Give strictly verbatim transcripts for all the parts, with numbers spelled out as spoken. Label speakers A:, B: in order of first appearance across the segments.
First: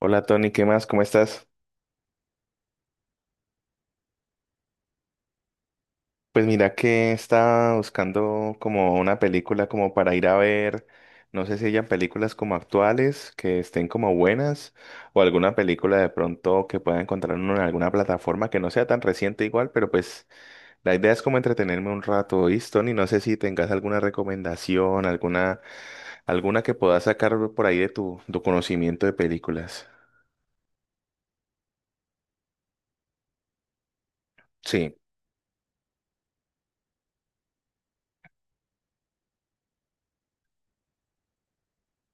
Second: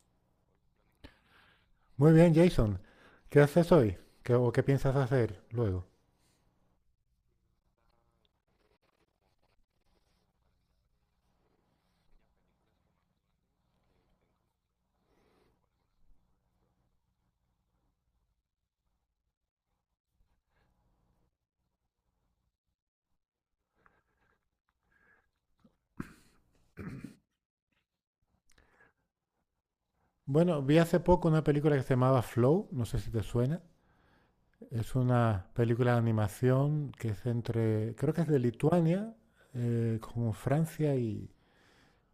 A: Hola Tony, ¿qué más? ¿Cómo estás?
B: Muy bien, Jason. ¿Qué haces hoy? ¿Qué, o qué piensas hacer luego?
A: Pues mira que estaba buscando como una película como para ir a ver, no sé si hayan películas como actuales que estén como buenas o alguna película de pronto que pueda encontrar uno en alguna plataforma que no sea tan reciente igual, pero pues la idea es como entretenerme un rato, ¿oíste, Tony? No sé si tengas alguna recomendación, alguna, alguna que puedas sacar por ahí de tu, tu conocimiento de películas.
B: Bueno, vi hace poco una película que se llamaba Flow, no sé si te suena.
A: Sí.
B: Es una película de animación que es entre, creo que es de Lituania, eh, como Francia y,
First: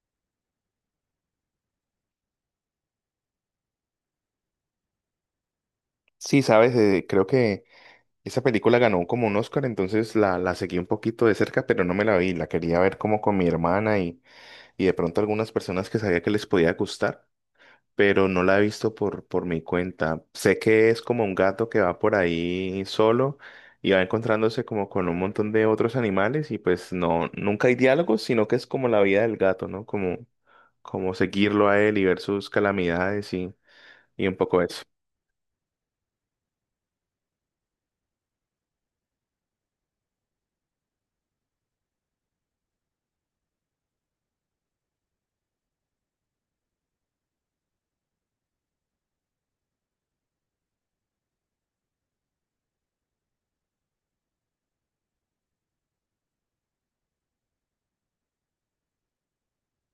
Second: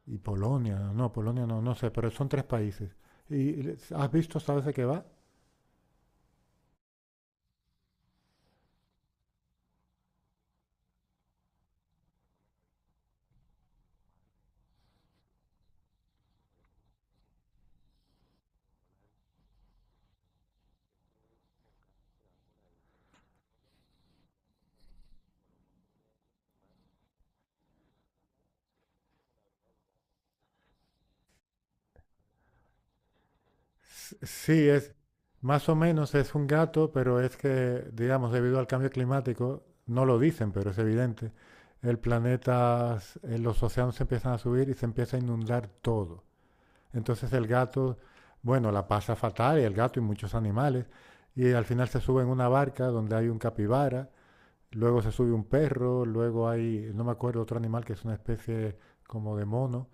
B: y Polonia. No, Polonia no, no sé, pero son tres países. ¿Y has visto, sabes de qué va?
A: Sí, sabes, Eh, creo que esa película ganó como un Oscar, entonces la, la seguí un poquito de cerca, pero no me la vi. La quería ver como con mi hermana y, y de pronto algunas personas que sabía que les podía gustar, pero no la he visto por, por mi cuenta. Sé que es como un gato que va por ahí solo y va encontrándose como con un montón de otros animales y pues no, nunca hay diálogos, sino que es como la vida del gato, ¿no? Como, como seguirlo a él y ver sus calamidades y, y un poco
B: Sí,
A: eso.
B: es más o menos es un gato, pero es que, digamos, debido al cambio climático, no lo dicen, pero es evidente, el planeta, s- eh, los océanos se empiezan a subir y se empieza a inundar todo. Entonces el gato, bueno, la pasa fatal, y el gato y muchos animales, y al final se sube en una barca donde hay un capibara, luego se sube un perro, luego hay, no me acuerdo, otro animal que es una especie como de mono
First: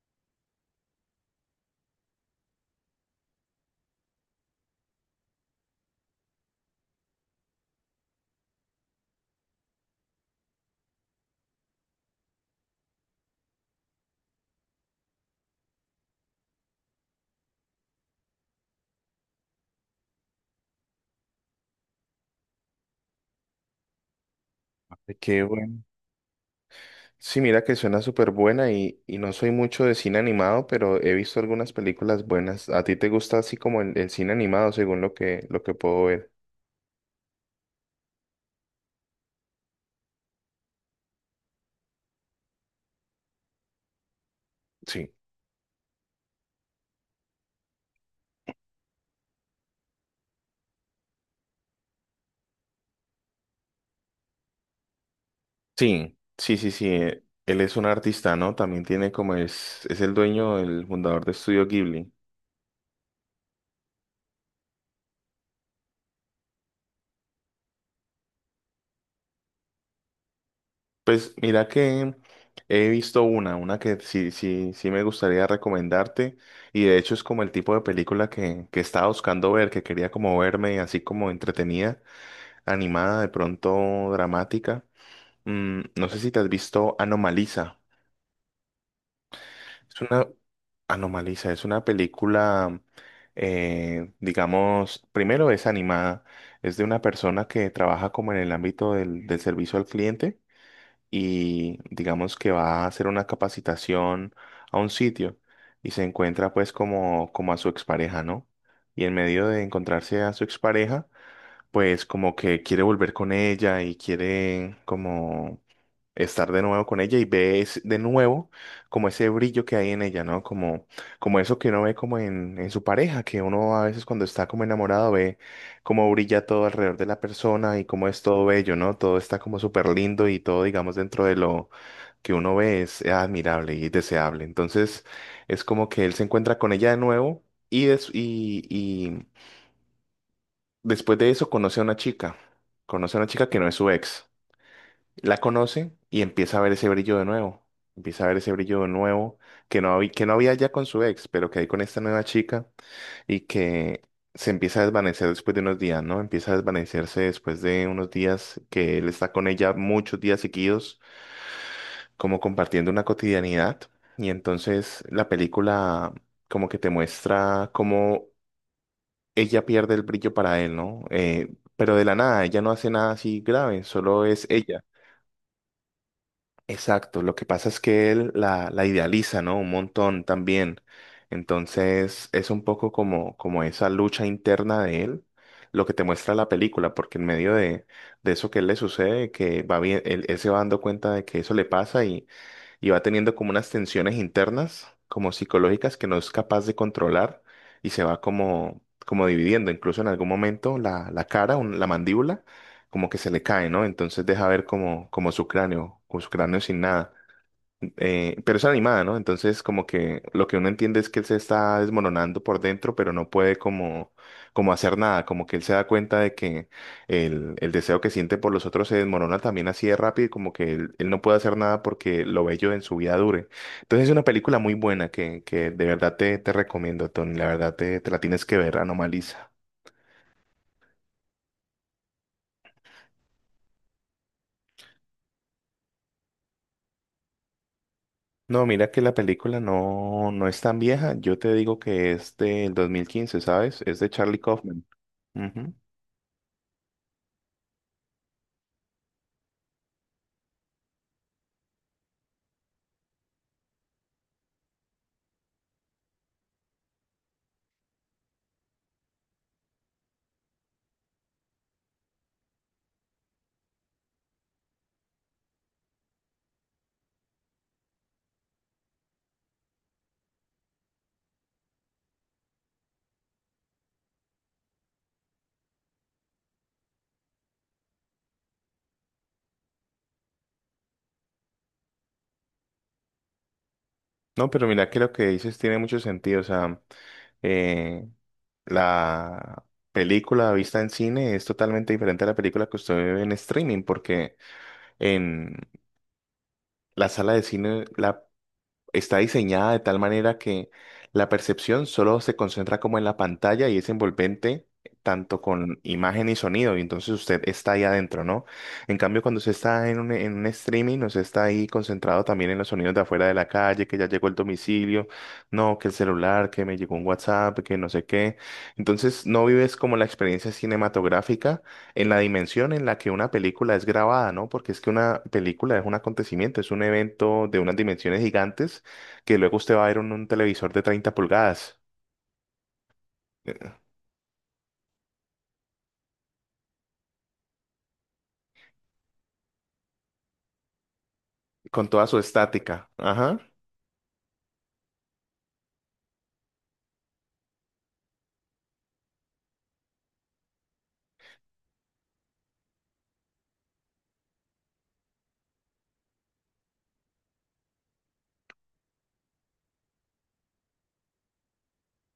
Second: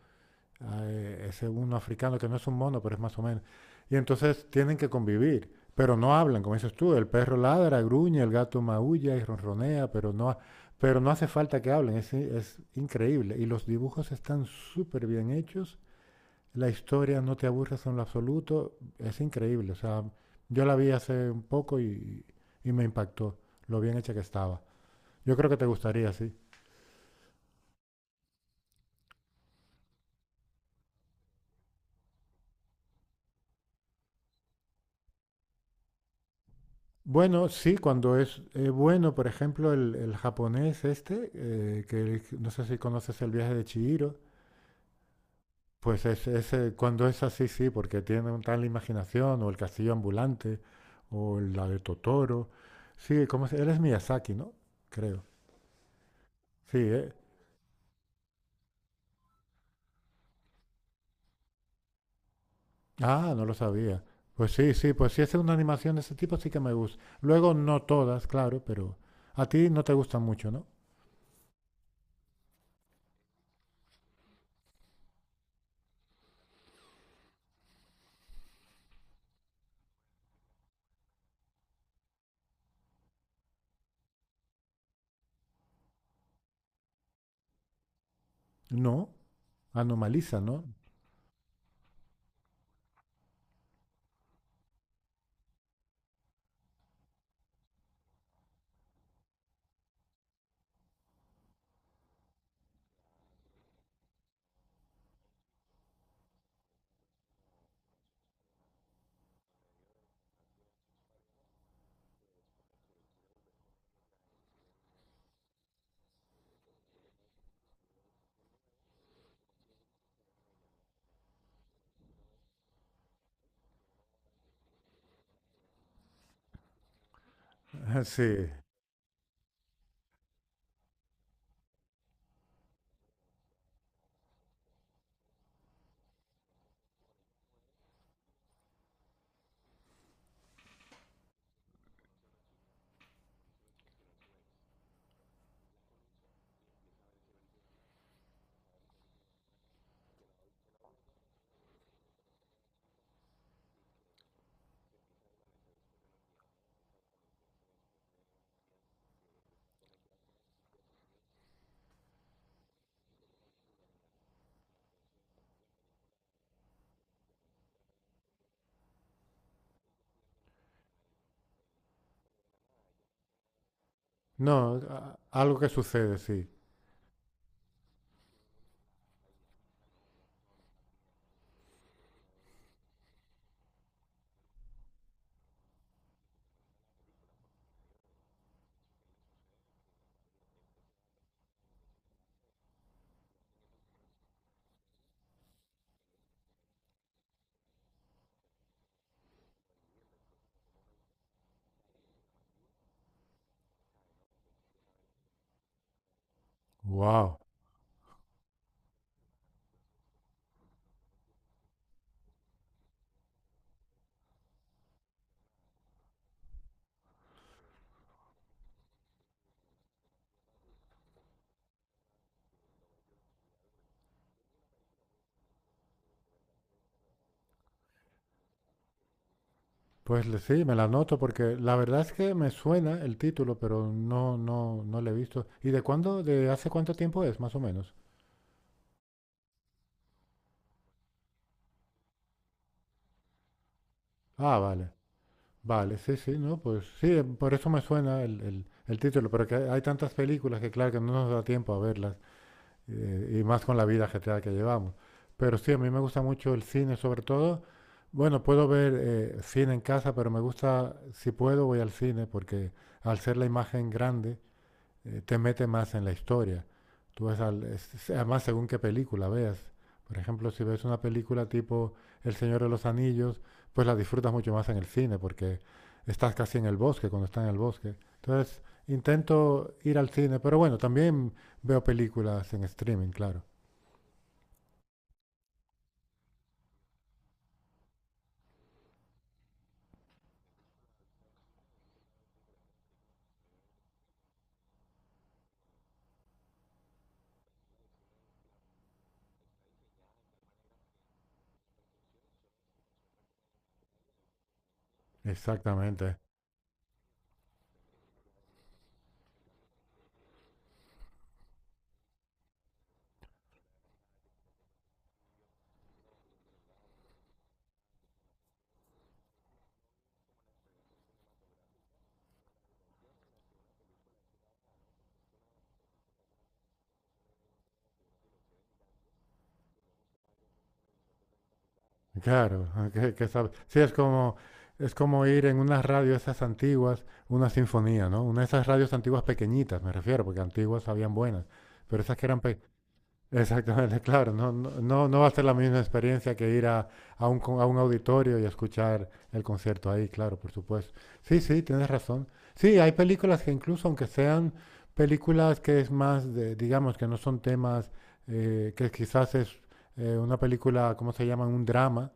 B: eh, ese uno africano que no es un mono, pero es más o menos. Y entonces tienen que convivir, pero no hablan, como dices tú, el perro ladra, gruñe, el gato maulla y ronronea, pero no, ha- pero no hace falta que hablen, es, i- es increíble. Y los dibujos están súper bien hechos, la historia no te aburres en lo absoluto, es increíble. O sea, yo la vi hace un poco y, y me impactó lo bien hecha que estaba. Yo
A: Qué
B: creo que te
A: bueno.
B: gustaría, sí.
A: Sí, mira que suena súper buena y, y no soy mucho de cine animado, pero he visto algunas películas buenas. ¿A ti te gusta así como el, el cine animado, según lo que, lo que puedo ver?
B: Bueno, sí, cuando es eh, bueno, por ejemplo, el, el japonés este, eh, que no sé si conoces El viaje de Chihiro,
A: Sí.
B: pues es, es, eh, cuando es así, sí, porque tiene un tal imaginación, o El castillo ambulante, o la de Totoro. Sí, ¿cómo se- Él es Miyazaki, ¿no? Creo.
A: Sí, sí, sí,
B: Sí,
A: sí.
B: eh.
A: eh, Él es un artista, ¿no? También tiene como es, es el dueño, el fundador de Estudio Ghibli.
B: Ah, no lo sabía. Pues sí, sí, pues si es una animación de ese tipo, sí que me gusta. Luego, no todas, claro, pero a ti no te gustan mucho, ¿no?
A: Pues mira que he visto una, una que sí, sí, sí me gustaría recomendarte y de hecho es como el tipo de película que, que estaba buscando ver, que quería como verme así como entretenida. Animada, de pronto dramática. Mm, no sé si te has visto Anomaliza.
B: No,
A: Es una...
B: Anomaliza, ¿no?
A: Anomaliza, es una película, eh, digamos, primero es animada, es de una persona que trabaja como en el ámbito del, del servicio al cliente y digamos que va a hacer una capacitación a un sitio y se encuentra pues como, como a su expareja, ¿no? Y en medio de encontrarse a su expareja, pues como que quiere volver con ella y quiere como estar de nuevo con ella y ve es- de nuevo como ese brillo que hay en ella, ¿no? Como, como eso que uno ve como en, en su pareja, que uno a veces cuando está como enamorado ve cómo brilla todo alrededor de la persona y cómo es todo
B: Sí.
A: bello, ¿no? Todo está como súper lindo y todo, digamos, dentro de lo que uno ve es admirable y deseable. Entonces es como que él se encuentra con ella de nuevo. Y, des- y, Después de eso conoce a una chica, conoce a una chica que no es su ex. La conoce y empieza a ver ese brillo de nuevo. Empieza a ver ese brillo de nuevo que no, había- que no había ya con su ex, pero que hay con esta nueva chica y que se empieza a desvanecer después de unos días, ¿no? Empieza a desvanecerse después de unos días que él está con ella muchos días seguidos, como compartiendo una cotidianidad. Y entonces la película como que te muestra cómo ella pierde el brillo para él, ¿no? Eh, pero de la nada, ella no hace nada así grave, solo es
B: No,
A: ella.
B: a- algo que sucede, sí.
A: Exacto, lo que pasa es que él la, la idealiza, ¿no? Un montón también. Entonces es un poco como, como esa lucha interna de él, lo que te muestra la película, porque en medio de, de eso que él le sucede, que va bien, él, él se va dando cuenta de que eso le pasa y va teniendo como unas tensiones internas, como psicológicas, que no es capaz de controlar y se va como, como dividiendo. Incluso en algún momento la, la cara, un- la mandíbula, como que se le cae, ¿no? Entonces deja ver como, como su cráneo, con su cráneo sin nada.
B: Wow.
A: Eh, pero es animada, ¿no? Entonces, como que lo que uno entiende es que él se está desmoronando por dentro, pero no puede como, como hacer nada, como que él se da cuenta de que el, el deseo que siente por los otros se desmorona también así de rápido, y como que él, él no puede hacer nada porque lo bello en su vida dure. Entonces, es una película muy buena que, que de verdad te, te recomiendo, Tony, la verdad te, te la tienes que ver, Anomaliza.
B: Pues le- sí, me la anoto porque la verdad es que me suena el título, pero no, no, no le he visto. ¿Y de cuándo, de hace cuánto tiempo es, más o menos?
A: No, mira que la película no, no es tan vieja, yo te digo que es del dos mil quince, ¿sabes? Es de Charlie
B: Ah,
A: Kaufman.
B: vale,
A: Ujú.
B: vale, sí, sí, no, pues sí, eh, por eso me suena el, el- el título, pero que hay tantas películas que claro que no nos da tiempo a verlas. eh, y más con la vida ajetreada que llevamos. Pero sí, a mí me gusta mucho el cine, sobre todo. Bueno, puedo ver eh, cine en casa, pero me gusta, si puedo, voy al cine, porque al ser la imagen grande, eh, te mete más en la historia. Tú ves al- es- Además, según qué película veas. Por ejemplo, si ves una película tipo El Señor de los Anillos, pues la disfrutas mucho más en el cine porque estás casi en el bosque cuando estás en el bosque. Entonces, intento ir al cine, pero bueno, también veo películas en streaming, claro.
A: No, pero mira que lo que dices tiene mucho sentido. O sea, eh, la película vista en cine es totalmente diferente a la película que usted ve en streaming, porque en la sala de cine la está diseñada de tal manera que la percepción solo se concentra como en la pantalla y es envolvente tanto con
B: Exactamente.
A: imagen y sonido, y entonces usted está ahí adentro, ¿no? En cambio, cuando usted está en un, en un streaming, no se está ahí concentrado también en los sonidos de afuera de la calle, que ya llegó el domicilio, no, que el celular, que me llegó un WhatsApp, que no sé qué. Entonces, no vives como la experiencia cinematográfica en la dimensión en la que una película es grabada, ¿no? Porque es que una película es un acontecimiento, es un evento de unas dimensiones gigantes que luego usted va a ver un, un televisor de treinta pulgadas
B: Claro, ah, que, que sabe-
A: eh,
B: Sí, es como, es como ir en una radio esas antiguas, una sinfonía, ¿no? Una de esas radios antiguas pequeñitas, me refiero, porque antiguas habían buenas,
A: con
B: pero
A: toda
B: esas
A: su
B: que eran pe-
A: estática. Ajá.
B: Exactamente, claro, no, no, no no va a ser la misma experiencia que ir a, a un, con- a un auditorio y escuchar el concierto ahí, claro, por supuesto. Sí, sí, tienes razón. Sí, hay películas que incluso, aunque sean películas que es más, de, digamos, que no son temas, eh, que quizás es eh, una película, ¿cómo se llama? Un drama,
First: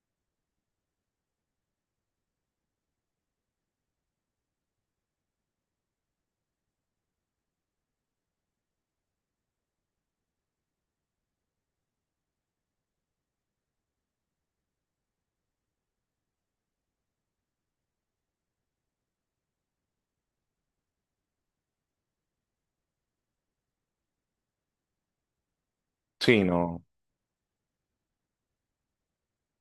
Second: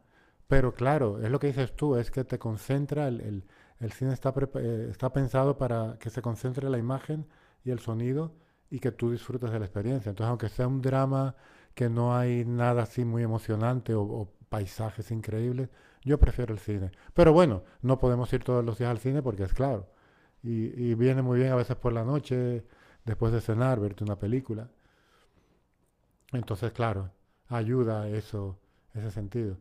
B: pero claro, es lo que dices tú, es que te concentra, el, el- el cine está, prepa- eh, está pensado para que se concentre la imagen y el sonido y que tú disfrutes de la experiencia. Entonces, aunque sea un drama que no hay nada así muy emocionante o, o paisajes increíbles, yo prefiero el cine. Pero bueno, no podemos ir todos los días al cine porque es claro. Y, y viene muy bien a veces por la noche, después de cenar, verte una película.
A: Sí,
B: Entonces,
A: no.
B: claro, ayuda eso, ese sentido.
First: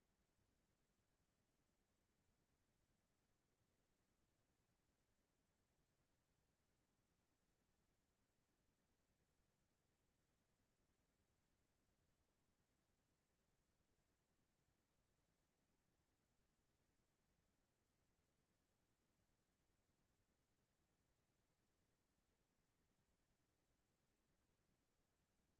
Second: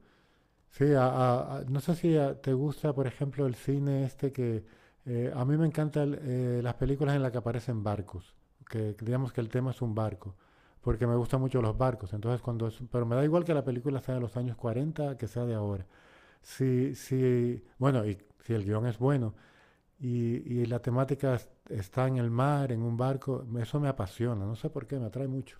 B: Sí, a- a- a- no sé si a- te gusta, por ejemplo, el cine este que eh, a mí me encantan eh, las películas en las que aparecen barcos, que que digamos que el tema es un barco, porque me gustan mucho los barcos. Entonces, cuando es- pero me da igual que la película sea de los años cuarenta que sea de ahora. Si, si, bueno, y si el guión es bueno y, y la temática es- está en el mar, en un barco, eso me apasiona, no sé por qué, me atrae mucho.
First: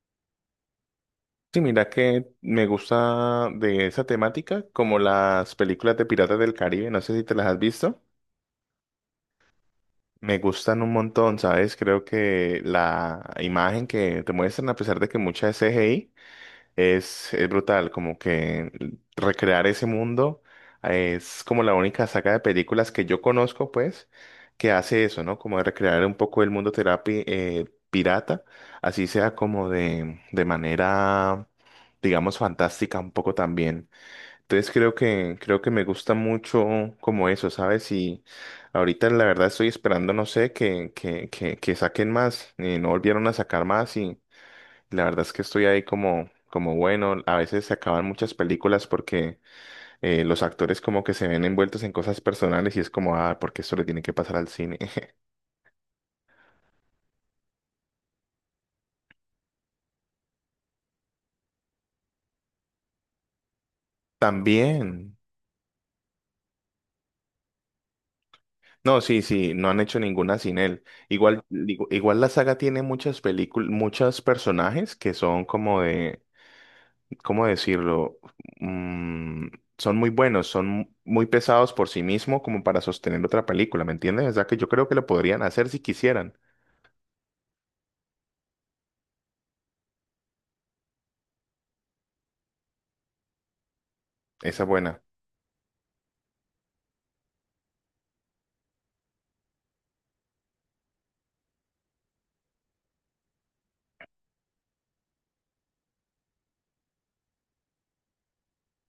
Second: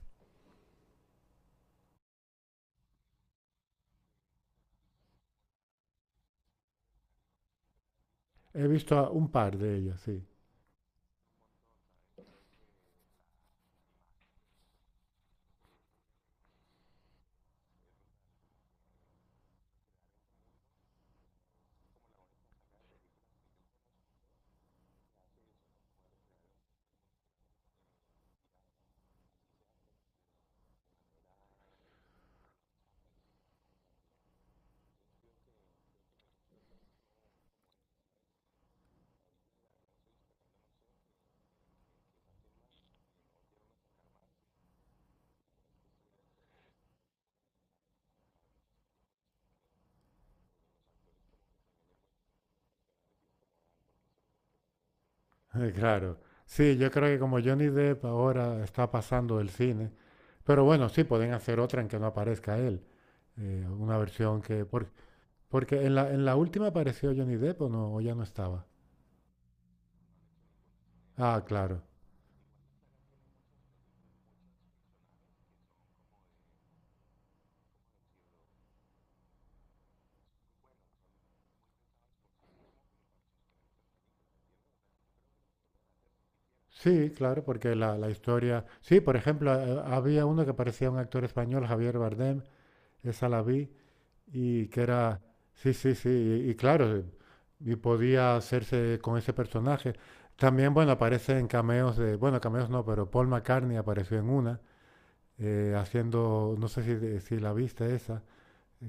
A: Sí, mira que me gusta de esa temática, como las películas de Piratas del Caribe, no sé si te las has visto.
B: He visto a un par de ellas, sí.
A: Me gustan un montón, ¿sabes? Creo que la imagen que te muestran, a pesar de que mucha es C G I, Es, es brutal, como que recrear ese mundo. Eh, es como la única saga de películas que yo conozco, pues, que hace eso, ¿no? Como de recrear un poco el mundo terapi eh, pirata, así sea como de, de manera, digamos, fantástica un poco también. Entonces creo que, creo que me gusta mucho como eso, ¿sabes? Y ahorita la verdad estoy esperando, no sé, que, que, que, que saquen más, eh, no volvieron a sacar más y... La verdad es que estoy ahí como, como bueno, a veces se acaban muchas películas porque eh, los actores como que se ven envueltos en cosas personales y es como, ah, porque esto le tiene que pasar al cine.
B: Eh, Claro, sí, yo creo que como Johnny Depp ahora está pasando del cine, pero bueno, sí, pueden hacer otra en que no aparezca él, eh, una versión que... por-
A: También.
B: porque en la, en la última apareció Johnny Depp o no, o ya no estaba.
A: No, sí, sí, no han hecho ninguna sin él.
B: Ah,
A: Igual,
B: claro.
A: digo, igual la saga tiene muchas películas, muchos personajes que son como de, ¿cómo decirlo? Mm, Son muy buenos, son muy pesados por sí mismo como para sostener otra película, ¿me entiendes? O sea que yo creo que lo podrían hacer si quisieran.
B: Sí, claro, porque la, la historia... Sí, por ejemplo, eh, había uno que parecía un actor español, Javier Bardem, esa la vi,
A: Esa es
B: y que
A: buena.
B: era, sí, sí, sí, y, y claro, y podía hacerse con ese personaje. También, bueno, aparecen cameos de, bueno, cameos no, pero Paul McCartney apareció en una, eh, haciendo, no sé si, si la viste esa,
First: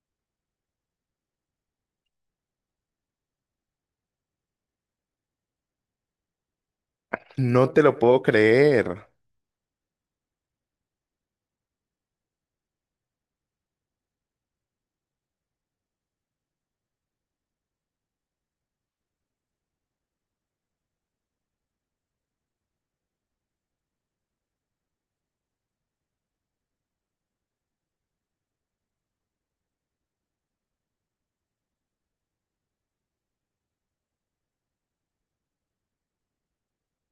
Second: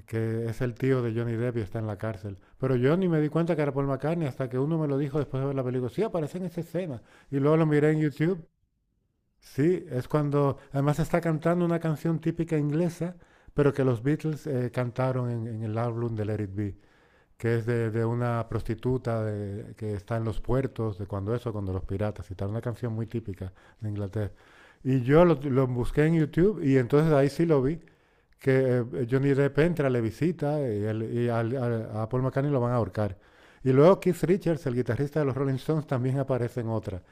B: que es el tío de Johnny Depp y está en la cárcel. Pero yo ni me di cuenta que era Paul McCartney hasta que uno me lo dijo después de ver la película. Sí, aparece en esa escena. Y luego lo
A: No te
B: miré
A: lo
B: en
A: puedo
B: YouTube.
A: creer.
B: Sí, es cuando además está cantando una canción típica inglesa, pero que los Beatles eh, cantaron en, en el álbum de Let It Be que es de, de una prostituta de- que está en los puertos, de cuando eso, cuando los piratas y tal, una canción muy típica de Inglaterra. Y yo lo, lo busqué en YouTube y entonces ahí sí lo vi, que eh, Johnny Depp entra, le visita y, él- y al- al- a Paul McCartney lo van a ahorcar. Y luego Keith Richards, el guitarrista de los Rolling Stones, también aparece en otra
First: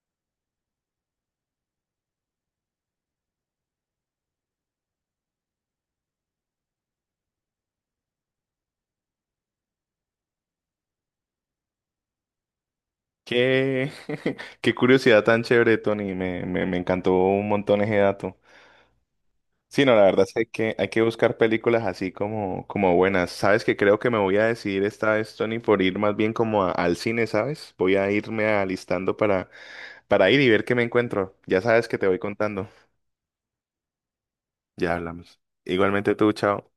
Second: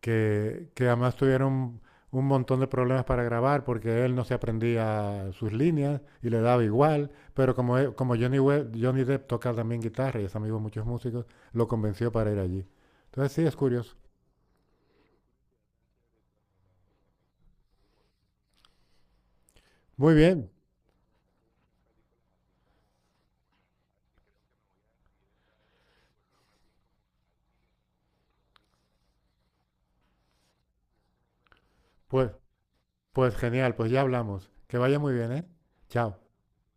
B: que, que además tuvieron un montón de problemas para grabar porque él no se aprendía sus líneas y le daba igual, pero como, él- como Johnny, We- Johnny Depp toca también guitarra y es amigo de muchos músicos, lo convenció para ir allí. Entonces sí, es
A: Qué,
B: curioso.
A: qué curiosidad tan chévere, Tony. Me, me, me encantó un montón ese dato. Sí, no, la
B: Muy
A: verdad es que hay
B: bien,
A: que hay que buscar películas así como, como buenas. Sabes que creo que me voy a decidir esta vez, Tony, por ir más bien como a- al cine, ¿sabes? Voy a irme alistando para, para ir y ver qué me encuentro. Ya sabes que te voy
B: pues,
A: contando.
B: pues genial, pues ya hablamos. Que
A: Ya
B: vaya muy bien,
A: hablamos.
B: ¿eh?
A: Igualmente
B: Chao.
A: tú, chao.